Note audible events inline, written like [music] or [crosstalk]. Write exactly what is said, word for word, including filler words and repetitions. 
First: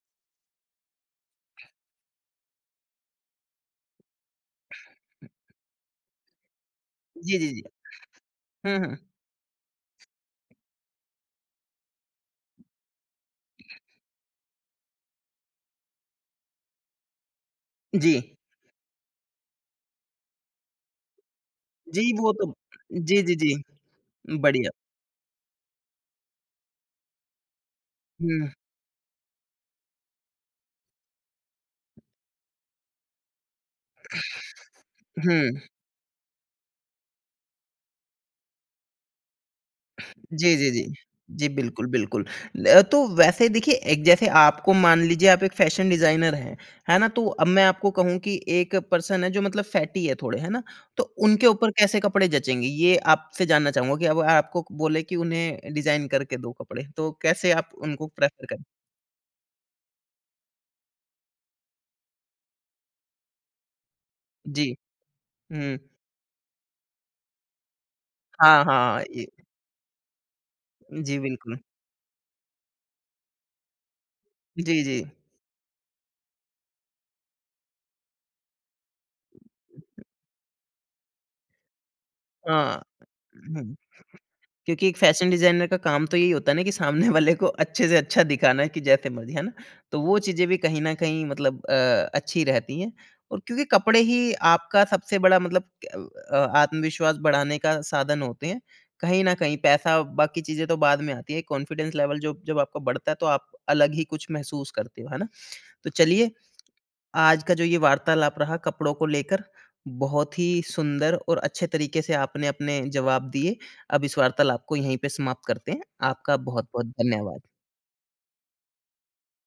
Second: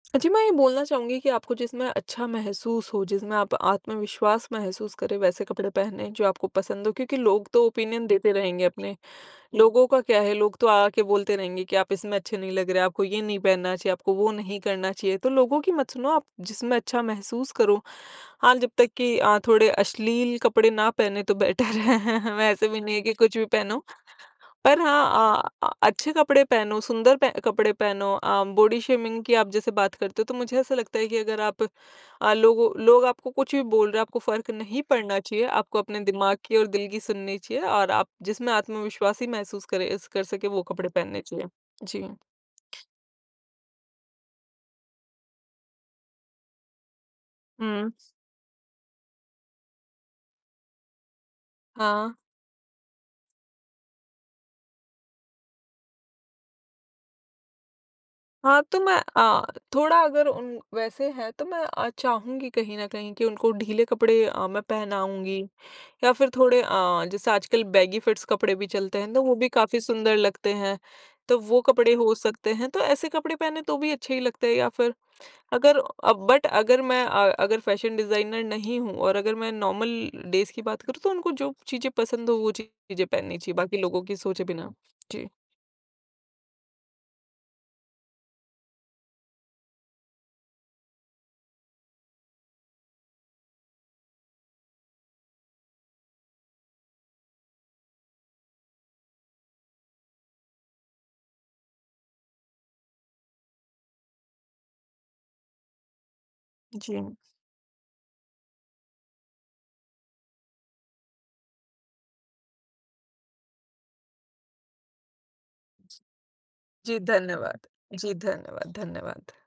अ, जी, मैं ये बोलना चाहूँगी कि आपको जिसमें अच्छा महसूस हो, जिसमें आप आत्मविश्वास महसूस करें वैसे कपड़े पहनें जो आपको पसंद हों। क्योंकि जी, लोग जी, जी। तो ओपिनियन देते रहेंगे हुँ, अपने। हुँ। लोगों का क्या है लोग तो आ-आ के बोलते रहेंगे कि आप इसमें अच्छे नहीं लग रहे हैं, आपको ये नहीं पहनना चाहिए, आपको वो नहीं करना चाहिए। तो लोगों की मत सुनो आप जिसमें अच्छा महसूस करो जी। हाँ, जब तक कि अ, थोड़े अश्लील कपड़े ना पहनें तो बेटर है। जी। वो [chuckles] तो वैसे भी नहीं है कि जी, जी, कुछ भी जी पहनो। बढ़िया। पर हाँ, अ अ, अच्छे कपड़े पहनो सुंदर पह कपड़े पहनो अ, हुँ। बॉडी शेमिंग की आप जैसे बात करते हो तो मुझे ऐसा लगता है कि अगर आप अ, लोगों लोग आपको कुछ भी बोल रहे हैं आपको फ़र्क नहीं पड़ना चाहिए। हुँ। आपको अपने दिमाग की और दिल की सुननी चाहिए और आप जिसमें आत्मविश्वासी महसूस करें स कर सके जी, वो जी, कपड़े जी। पहनने चाहिए। जी बिल्कुल, जी। बिल्कुल। अ, तो वैसे देखिए एक जैसे आपको मान लीजिए आप एक फैशन डिज़ाइनर हैं, है ना? तो अब मैं आपको हुँ। कहूँ कि एक पर्सन है जो मतलब फैटी है थोड़े। है ना? तो उनके ऊपर कैसे हाँ। कपड़े जचेंगे ये आपसे जानना चाहूँगा कि अब आपको बोले कि उन्हें डिज़ाइन करके दो कपड़े। तो कैसे आप उनको प्रेफर हाँ, करे? तो मैं अ, थोड़ा अगर उन वैसे है तो मैं अ, चाहूँगी कहीं न कहीं कि उनको ढीले कपड़े अ, मैं जी। पहनाऊँगी हुँ। या फ़िर थोड़े अ, जैसे आजकल बेगी फिट्स कपड़े हाँ, भी चलते हाँ। हैं। तो ये वो भी काफ़ी सुंदर लगते हैं जी, तो बिल्कुल। वो कपड़े हो सकते हैं। तो ऐसे कपड़े पहने तो भी अच्छे ही लगते हैं या जी, फ़िर जी। अगर अ, बट अगर मैं अ, अगर फैशन डिज़ाइनर नहीं हूँ और अगर मैं नॉर्मल डेज़ की बात करूँ। तो उनको जो चीज़ें पसंद हों, वो हाँ। चीज़ें पहननी चाहिए हुँ, बाकी लोगों की सोचे बिना। क्योंकि एक फैशन जी। डिज़ाइनर का काम तो यही होता है ना कि सामने वाले को अच्छे से अच्छा दिखाना है कि जैसे मर्ज़ी। है ना? तो वो चीज़ें भी कहीं न कहीं मतलब अ, अच्छी रहती है और क्योंकि कपड़े ही आपका सबसे बड़ा मतलब अ अ, आत्मविश्वास बढ़ाने का साधन होते हैं। कहीं न कहीं पैसा बाकी चीज़ें तो बाद में आती हैं एक कॉन्फिडेंस लेवल जो जब आपका बढ़ता है तो आप अलग ही कुछ महसूस करते हो। है ना? तो चलिए, जी। आज का जो ये वार्तालाप रहा कपड़ों को लेकर बहुत ही सुंदर और अच्छे तरीके से आपने अपने जवाब दिए। अब इस वार्तालाप को यहीं पे समाप्त करते हैं। आपका बहुत-बहुत जी, धन्यवाद। धन्यवाद। जी धन्यवाद, धन्यवाद।